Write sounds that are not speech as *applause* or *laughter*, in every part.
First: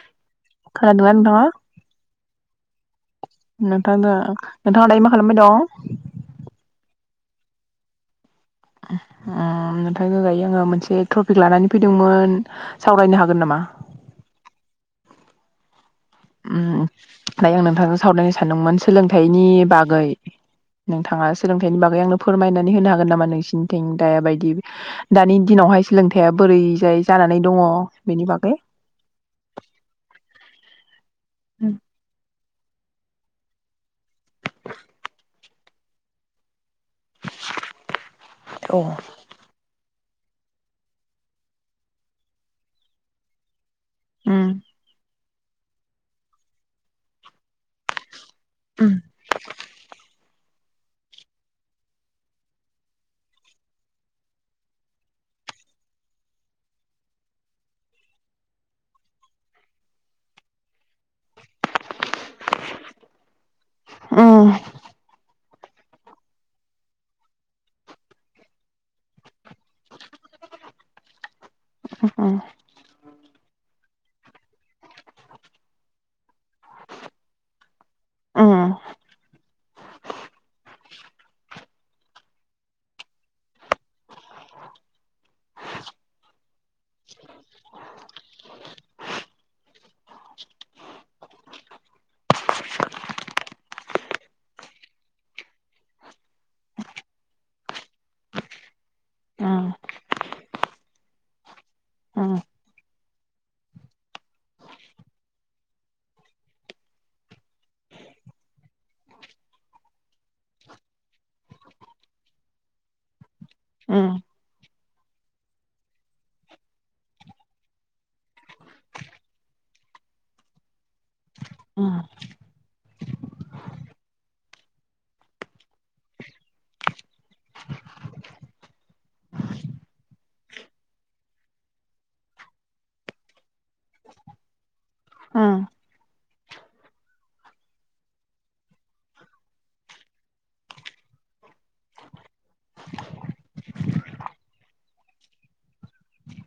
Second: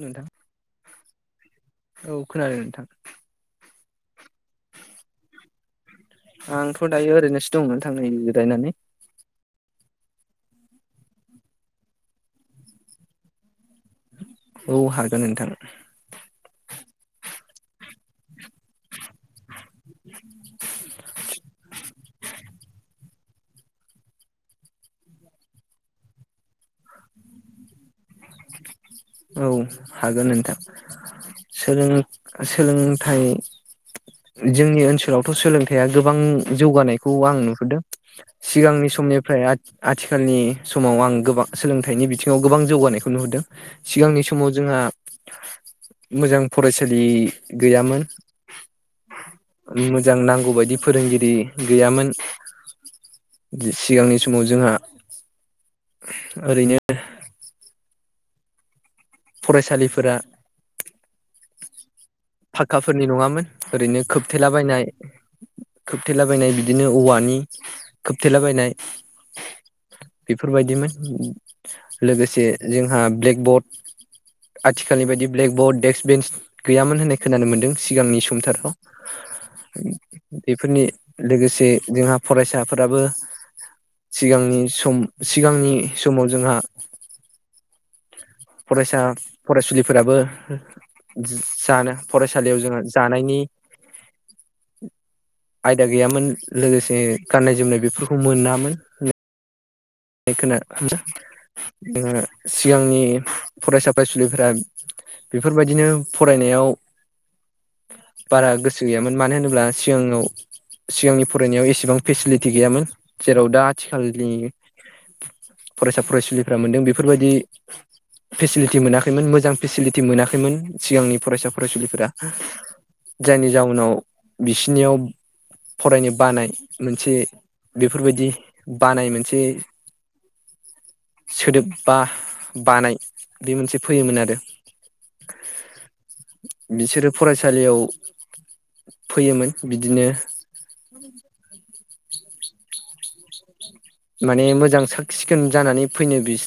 नोंथां खोनादोंना नोंथांआ? औ खोनादों नोंथां। नोंथां दा नोंथाङा दायो मा खालामबाय दं? आंथ' दायो ओरैनोसो दंमोन नोंथां नै जिरायनानै *unintelligible* नोंथांजों दायो आङो मोनसे टपिक लानानै फैदोंमोन सावरायनो हागोन नामा‌ औ हागोन नोंथां। दायो आं नोंथांजों सावरायनो सानदोंमोन सोलोंथाइनि बागै नोंथाङा सोलोंथाइनि बागै आंनो फोरमायनानै होनो हागोन नामा नोंसिनिथिं दा बायदि दानि दिनावहाय सोलोंथाइआ बोरैजाय जानानै दङ बेनि बागै औ हागोन नोंथां उम सोलों सोलोंथाइ जोंनि ओनसोलावथ' सोलोंथाइ गोबां जौगानायखौ आं नुहुरदों सिगांनि समनिफ्राय आथिखालनि समाव आं गोबां सोलोंथाय थाइनि बिथिङाव गोबां जौगानायखौ नुहदों। सिगांनि उम समाव जोंहा मोजां फरायसालि गैयामोन। उम मोजां नां नांगौबायदि फोरोंगिरि गैयामोन सिगांनि समाव जोंहा ओरैनो फरायसालिफोरा फाक्काफोरनि नङामोन। ओरैनो उम उम खोबथेलाबायनाय खोबथेला बायनाय बिदिनो औवानि खोबथेला बायनाय बेफोर बायदिमोन लोगोसे जोंहा ब्लेकबर्ड आथिखालनि बायदि ब्लेकबर्ड, डेस्क, बेन्स गैयामोन होननाय खोनानो मोन्दों। सिगांनि उम समथाराव बेफोरनि लोगोसे जोंहा फरायसाफोराबो सिगांनि सम सिगांनि समाव जोंहा फरायसा फरायसुलिफोराबो जानो फरायसालियाव जोंहा जानायनि आयदा गैयामोन लोगोसे गाननाय जोमनाय बेफोरखौ मोनामोन। उम *inaudible* सिगांनि फरायसा फरायसुलिफोरा बेफोर बायदिनो फरायनायाव बारा गोसो गैयामोन मानो होनोब्ला सिगाङाव सिगांनि फरायनायाव एसेबां फेसिलिटि गैयामोन जेराव दा उम आथिखालनि फरायसा फरायसुलिफोरा मोनदों बेफोर बायदि फेसिलिटि मोनाखैमोन मोजां फेसिलिटि मोनाखैमोन सिगांनि फरायसा उम फरायसुलिफोरा जायनि जाउनाव बिसिनियाव फरायनो बानाय मोनसे बेफोर बायदि बानाय मोनसे सोदोब बा बानाय बे मोनसे फैयोमोन आरो। उम बिसोरो फरायसालियाव फैयोमोन बिदिनो माने मोजां साख सिखोन जानानै फैनो बिस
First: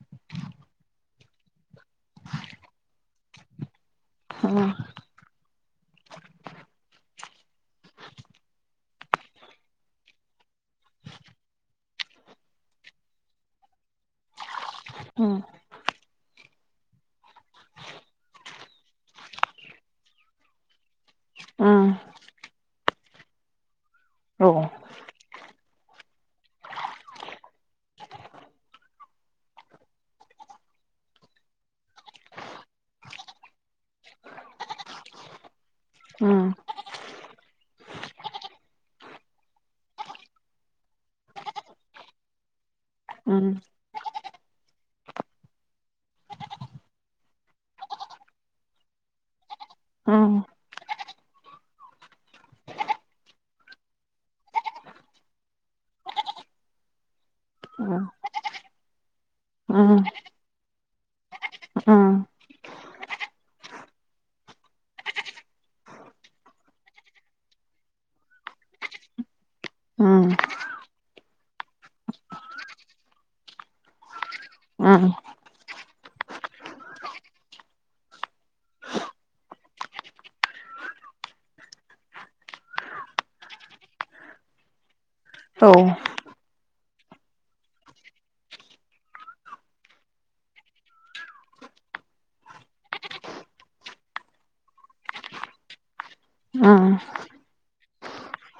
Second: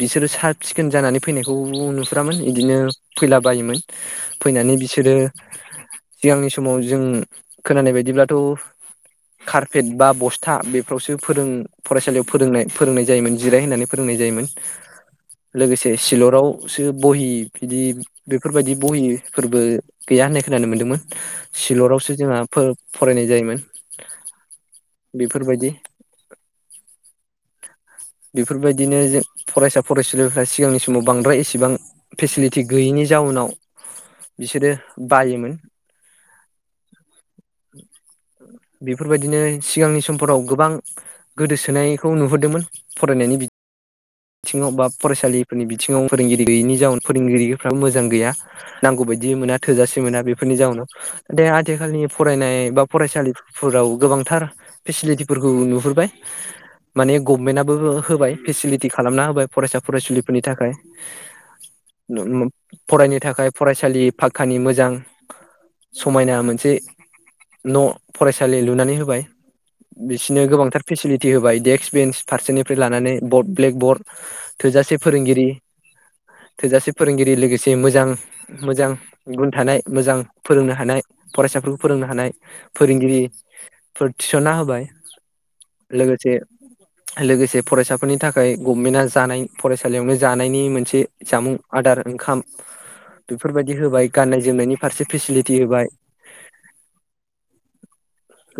बिसोरो साब सिखोन जानानै फैनायखौ नुफुरामोन बिदिनो फैलाबायायोमोन फैनानै बिसोरो सिगांनि समाव जों खोनानाय बायदिब्लाथ' कारपेट बा बस्था बेफ्रावसो फोरों फरायसालियाव फोरोंनाय फोरोंनाय जायोमोन जिराय होननानै फोरोंनाय जायोमोन। उम ए सिलरावसो बहि बिदि बेफोरबायदि बहि फोरबो गैया होननाय खोनानो मोन्दोंमोन। सिलरावसो जोंङा फोरो फरायनाय जायोमोन बेफोरबायदि बेफोरबायदिनो जों फरायसा फरायसुलिफ्रा सिगांनि समाव बांद्राय एसेबां फेसिलिटि गैयैनि जाउनाव बिसोरो बायोमोन उम उम बेफोरबायदिनो सिगांनि समफोराव गोबां गोदोसोनायखौ नुबोदोंमोन फरायनायनि उम बिद थिङाव बा फरायसालिफोरनि बिथिङाव फोरोंगिरि गैयिनि जाउनाव फोरोंगिरिफ्राबो मोजां गैया नांगौ बायदि मोना थोजासे मोना उम बेफोरनि जाउनाव दे आथिखालनि फरायनाय बा फरायसालिफोराव गोबांथार फेसिलिटिफोरखौ नुहुरबाय माने गभमेन्टआबो उम होबाय फेसिलि थि खालामना होबाय फरायसा उम फरायसुलिफोरनि थाखाय उम फरायनो थाखाय फरायसालि फाखकानि मोजां समायना मोनसे न' फरायसालि लुनानै होबाय उम बिसोरनो गोबांथार फेसिलिटि होबाय डेक्स बेन्स फारसेनिफ्राय लानानै बर्ड ब्लेकबर्ड थोजासे उम फोरोंगिरि थोजासे फोरोंगिरि लोगोसे मोजां मोजां गुन थानाय मोजां फोरोंनो हानाय फरायसाफोरखौ फोरोंनो हानाय फोरोंगिरिफोर थिसनना होबाय। औ लोगोसे लोगोसे फरायसाफोरनि थाख खाय गभमेन्टआ जानाय फरायसालियावनो जानायनि मोनसे जामुं आदार ओंखाम बेफोरबायदि होबाय गाननाय जोमनायनि फारसे फेसिलिटि होबाय उम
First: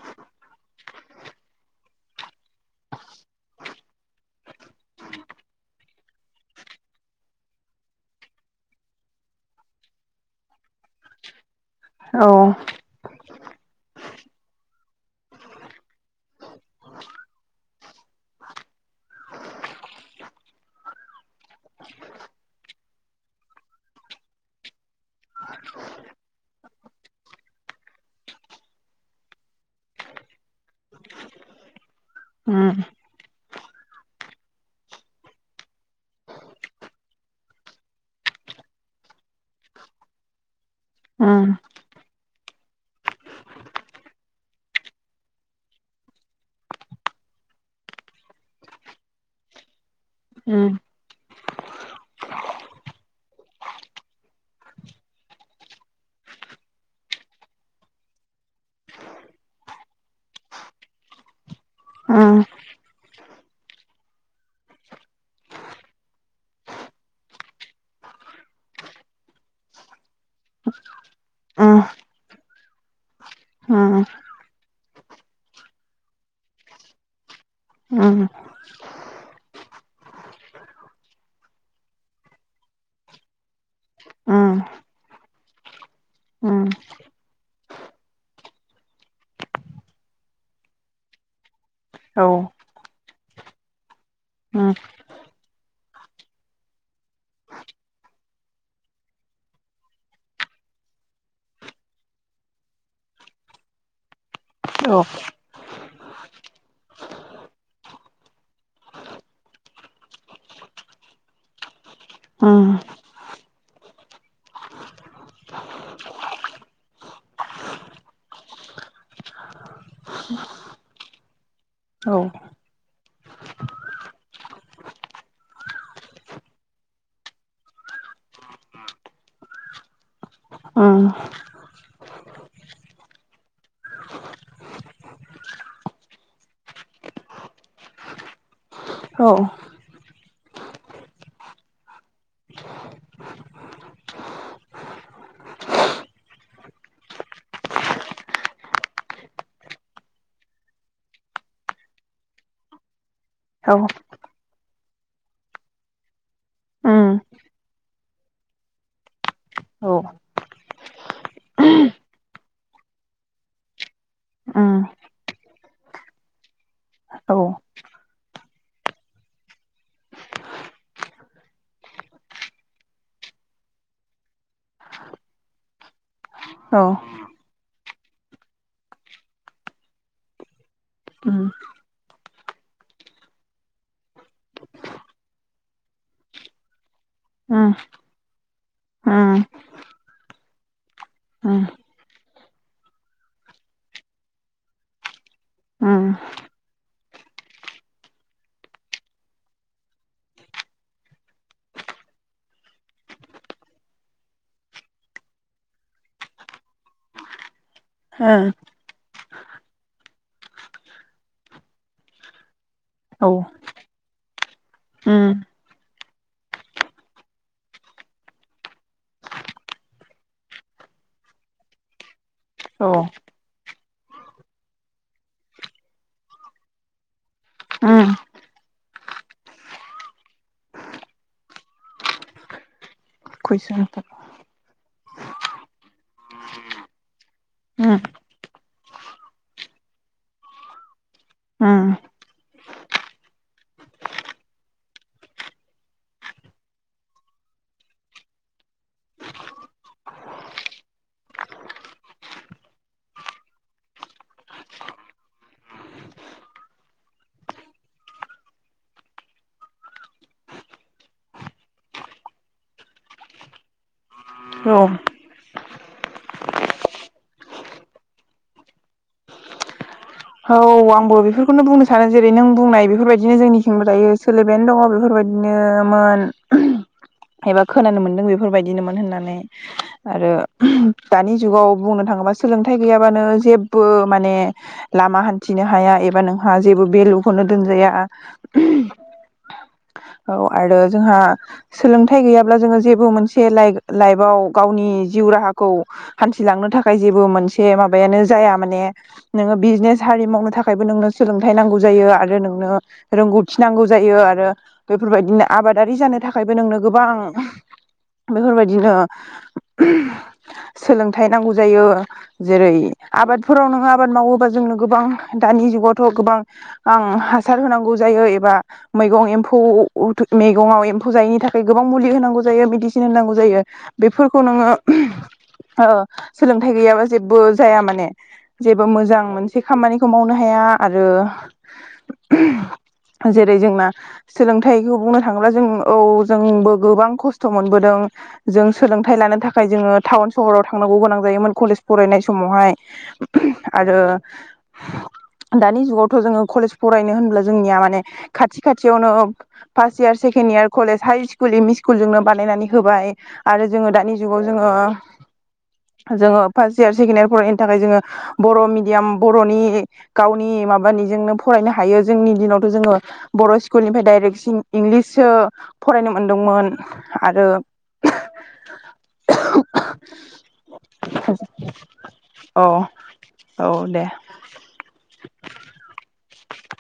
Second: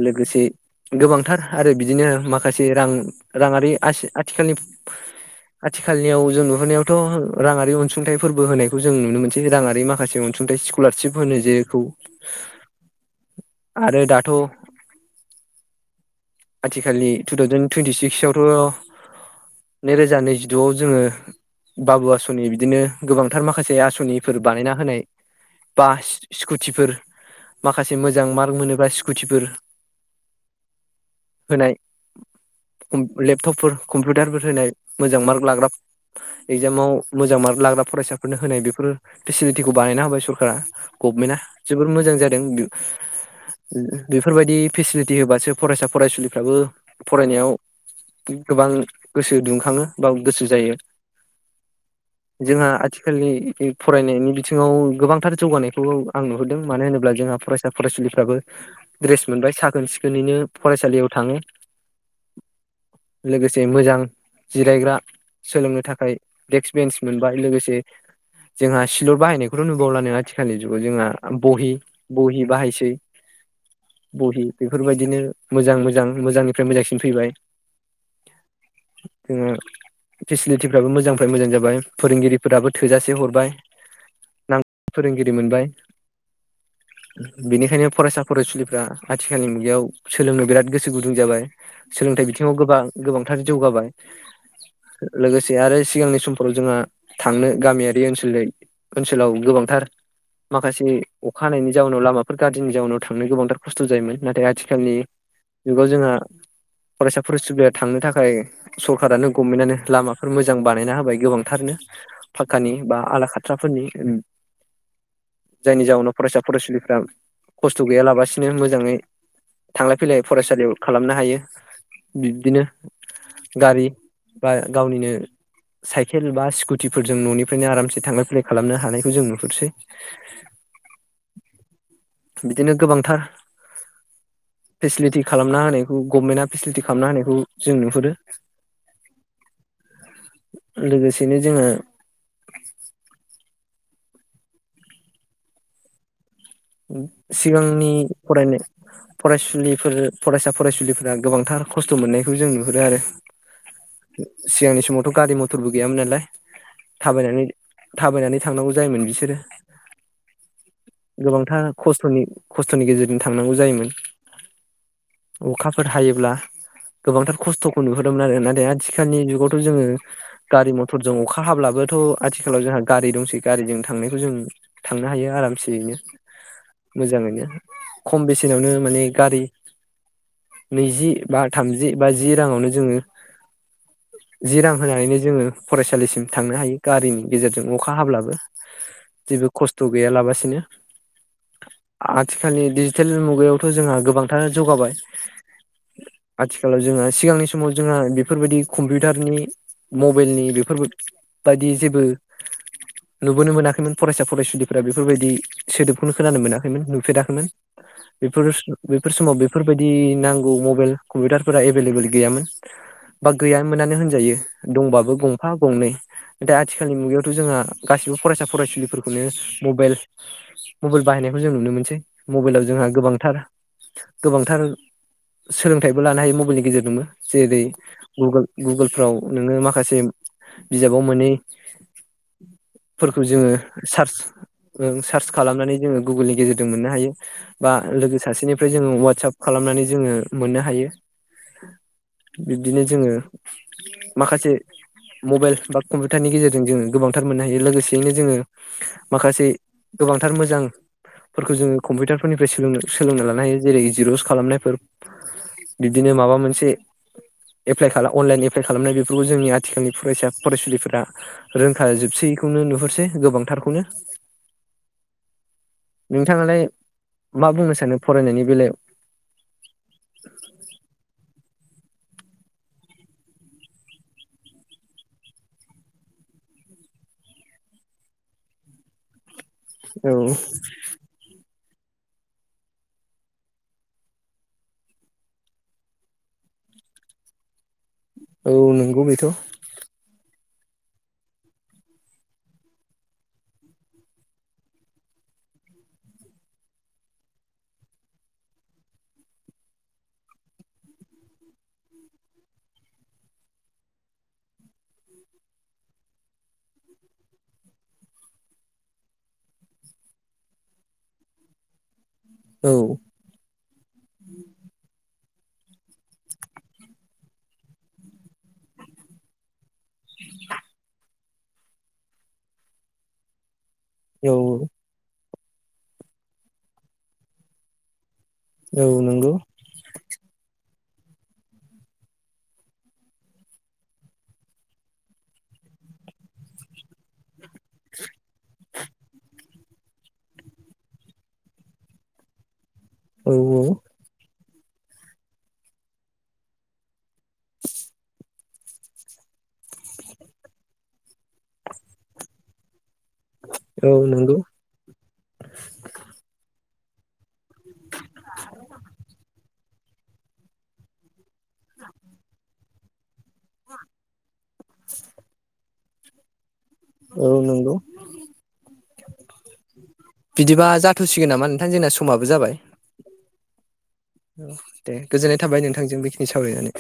लोगोसे गोबांथार आरो बिदिनो माखासे रां राङारि आस-आथिखालनि आथिखालनियाव जों नुहुरनायावथ' राङारि अनसुंथाइ फोरबो होनायखौ जों नुनो मोनसै राङारि माखासे अनसुंथाइ स्कलारशिप होनो जेखौ औ आरो दाथ' आथिखालनि टु थावजेेन टुइन्टि सिक्सवथ' नैरोजा नैजिद'आव जोङो बाबु आसनि बिदिनो गोबांथार माखासे आसनिफोर बानायना होनाय बा स्कुटिफोर माखासे मोजां मार्क मोनोब्ला स्कुटिफोर होनाय उम लेपटपफोर कम्पिउटारफोर होनाय मोजां मार्क लाग्रा इगजामाव मोजां मार्क लाग्रा फरायसाफोरनो होनाय बेफोर फेसिलिटिखौ बानायना होबाय सरकारा गभमेन्टआ उम जोबोर मोजां जादों बेफोरबायदि फेसिलिटि होबासो फरायसा फरायसुलिफ्राबो फरायनायाव गोबां गोसो दुंखाङो बा गोसो उम जायो जोंहा आथिखालनि फरायनायनि बिथिङाव गोबांथार जौगानायखौ आं नुहुरदों मानो होनोब्ला जोंहा फरायसा फरायसुलिफ्राबो दड्रेस मोनबाय साखोन सिखोनैनो फरायसालियाव थाङो लोगोसे मोजां जिरायग्रा सोलोंनो थाखाय देक्स बेन्स मोनबाय लोगोसे जोंहा सिलर बाहायनायखौथ' नुबावलानो आथिखालनि जुगाव जोंहा बहि उम बहि बाहायसै उम बहि बेफोरबायदिनो मोजां मोजां मोजांनिफ्राय मोजांसिन फैबाय उम जोङो फेसिलिटिफ्राबो मोजांनि मोजां जाबाय फोरोंगिरिफोराबो थोजासे हरबाय उम नांगौ फोरोंगिरि मोनबाय उम बेनिखायनो फरायसा फरायसुलिफ्रा आथिखालनि मुगायाव सोलोंनो बिराद गोसो गुदुं जाबाय औ सोलोंथाइ उम बिथिङाव गोबां गोबांथार जौगाबाय औ लोगोसे आरो सिगांनि समफोराव जोंहा थांनो गामियारि ओनसोल ओनसोलाव गोबांथार माखासे अखा हानायनि जाउनाव लामाफोर गाज्रिनि जाउनाव थांनो गोबांथार खस्थ' जायोमोन नाथाय आथिखालनि औ जुगाव जोंहा फरायसा फरायसुलिया थांनो थाखा ओमफ्राय सरखारारानो गभमेन्टनो लामाफोर मोजां बानायना होबाय गोबांथारनो फाखक्कानि उम बा आला खाथ्राफोरनि जायनि जाउनाव फरायसा फरायसुलिफ्रा खस्थ' गैयालाबसिनो मोजाङै थांलाय फैलाय फरायसालियाव खालामनो हायो औ उम औ बिब्दिनो गारि बा गावनिनो साइकेल बा स्कुटिफोरजों न'निफ्रायनो आरामसे थांलाय फैलाय खालामनो हानायखौ जों नुहुरसै ओम बिदिनो गोबांथार फेसिलिटि खालामना होनायखौ गभमेन्टआ फेसिलिटि खालामना होनायखौ जों नुहुरो औ लोगोसेनो जोङो सिगांनि फरायनाय फरायसुलिफोर फरायसा फरायसुलिफोरा गोबांथार खस्थ' मोननायखौ जों नुहुरो आरो सिगांनि समावथ' गारि मथरबो गैयामोन नालाय उम थाबायनानै थाबायनानै थांनांगौ जायोमोन बिसोरो गोबांथार खस्थ'नि खस्थ'नि गेजेरजों थांनांगौ जायोमोन अखाफोर हायोब्ला गोबांथार खस्थ'खौ नुहरोमोन आरो नाथाय आथिखालनि जुगावथ' जोङो गारि मथरजों अखा हाब्लाबोथ' आथिखालाव जोंहा गारि दंसै गारिजों थांनायखौ जों थांनो हायो आरामसेयैनो मोजांङैनो खम बेसेनावनो माने गारि नैजि बा थामजि बा जि राङावनो जोङो जि रां होनानैनो जोङो फरायसालिसिम थांनो हायो गारिनि गेजेरजों अखा हाब्लाबो जेबो खस्थ गैयालाबासिनो उम उम आथिखालनि डिजिटेल मुगायावथ जोंहा गोबांथार जौगाबाय उम आथिखालाव जोंहा सिगांनि समाव जोंहा बेफोरबायदि कम्पिउटारनि मबाइलनि बेफोरबायायदि जेबो नुबोनो मोनाखैमोन फरायसा फरायसुलिफोरा बेफोरबायदि सोदोबखौनो खोनानो मोनाखैमोन नुफेराखैमोन बेफोर *unintelligible* बेफोर समाव बेफोरबायदि नांगौ मबाइल कम्पिउटारफोरा एभेलेबोेल गैयामोन ओ बा औ गैया मोनानो हो जायो दंबाबो उम गंफा गंनै दा आथिखालनि मुगायावथ जोंहा गासिबो फरायसा फरायसुलिफोरखौनो मबाइल मबाइल बाहायनायखौ जों नुनो मोनसै मबाइलाव जोंहा औ गोबांथार गोबांथार सोलोंथाइबो लानो हायो मबाइलनि गेजेरजोंबो जेरै उम गुगोल गुगोलफ्राव नोङो माखासे बिजाबाव मोनै फोरखौ जोङो खुइसन सार्च जों सार्स खालामनानै जोङो गुगोलनि गेजेरजों मोननो हायो बा उम लोगो सासेनिफ्राय जोङो वाटसाप खालामनानै जोङो मोननो हायो उम बिब्दिनो जोङो माखासे मबाइल बा कम्पिउटारनि गेजेरजों जोङो गोबांथार मोननो हायो लोगोसेयैनो जोङो माखासे गोबांथार मोजांफोरखौ जोङो कम्पिउटारफोरनिफ्राय सोलों सोलोंना लानो हायो जेरै जिरस खालामनायफोर बिदिनो माबा मोनसे एप्लाइ खालाम अनलाइन एप्लाइ खालामनाय बेफोरखौ जोंनि आथिखालनि फरायसा फरायसुलिफोरा रोंखा जोबसैखौनो नुहरसै गोबांथारखौनो औ नोंथांङालाय मा बुंनो सानो फरायनायनि बेलायाव औ आंबो बेफोरखौनो बुंनो सानो जेरै नों बुंनाय बेफोरबायदिनो जोंनिखिनिबो दायो सोलिबायानो दङ बेफोरबायदिनोमोन एबा खोनानो मोन्दों बेफोरबायदिनोमोन होननानै औ आरो दानि जुगाव बुंनो थांङोबा सोलोंथाइ गैयाबानो जेब्बो माने लामा हान्थिनो हाया एबा नोंहा जेबो बेलुखौनो दोनजाया औ नंगौ बेथ औ आरो जोंहा सोलोंथाइ गैयाब्ला जोङो जेबो मोनसे लाइ लाइफआव गावनि जिउ राहाखौ हान्थिलांनो थाखाय जेबो मोनसे माबायानो जाया माने नोङो बिजनेस हारि मावनो थाखायबो नोंनो सोलोंथाइ नांगौ जायो आरो नोंनो रोंगौथि नांगौ जायो आरो बेफोरबायदिनो आबादारि जानो थाखायबो नोंनो गोबां बेफोरबायदिनो सोलोंथाइ नांगौ जायो जेरै औ आबादफोराव नोङो आबाद मावोबा गोबां दानि जुगावथ गोबां हासार होनांगौ जायो एबा मैगं एम्फौ मैगंआव एम्फौ जायैनि थाखाय गोबां मुलि होनांगौ जायो मेडिसिन होनांगौ जायो औ बेफोरखौ नोङो सोलोंथाइ गैयाबा जेबो जाया माने जेबो औ मोजां नंगौ मोनसे खामानिखौ मावनो हाया आरो जेरै जोंना सोलोंथाइखौ बुंनो थाङोब्ला जों औ जोंबो गोबां खस्थ खस्थ मोनबोदों जों सोलोंथाइ लानो थाखाय थाखाय जोङो टाउन सहराव थांनांगौ गोनां जायोमोन कलेज फरायनाय समावहाय औ आरो दानि जुगावथ जोङो कलेज फरायनो होनब्ला जोंनिया माने खाथि खाथियावनो first year second year college high school M E school जोंनो बानायनानै होबाय आरो जोङो औ दानि नंगौ जुगाव जोङो जोङो फार्स्ट इयार, सेकेण्ड इयार फरायनो थाखाय जोङो बर' मिडियाम बर'नि गावनि माबानिजोंनो फरायनो हायो जोंनि दिनावथ' जोङो बर' स्कुलनिफ्राय डाइरेक्सिन इंलिससो फरायनो मोनदोंमोन। औ आरो नंगौ, बिदिबा जाथ'सिगोन नामा नोंथां? जोंना समाबो जाबाय। औ औ दे। औ दे, गोजोननाय थाबाय नोंथां जों बेखिनि सावरायनानै।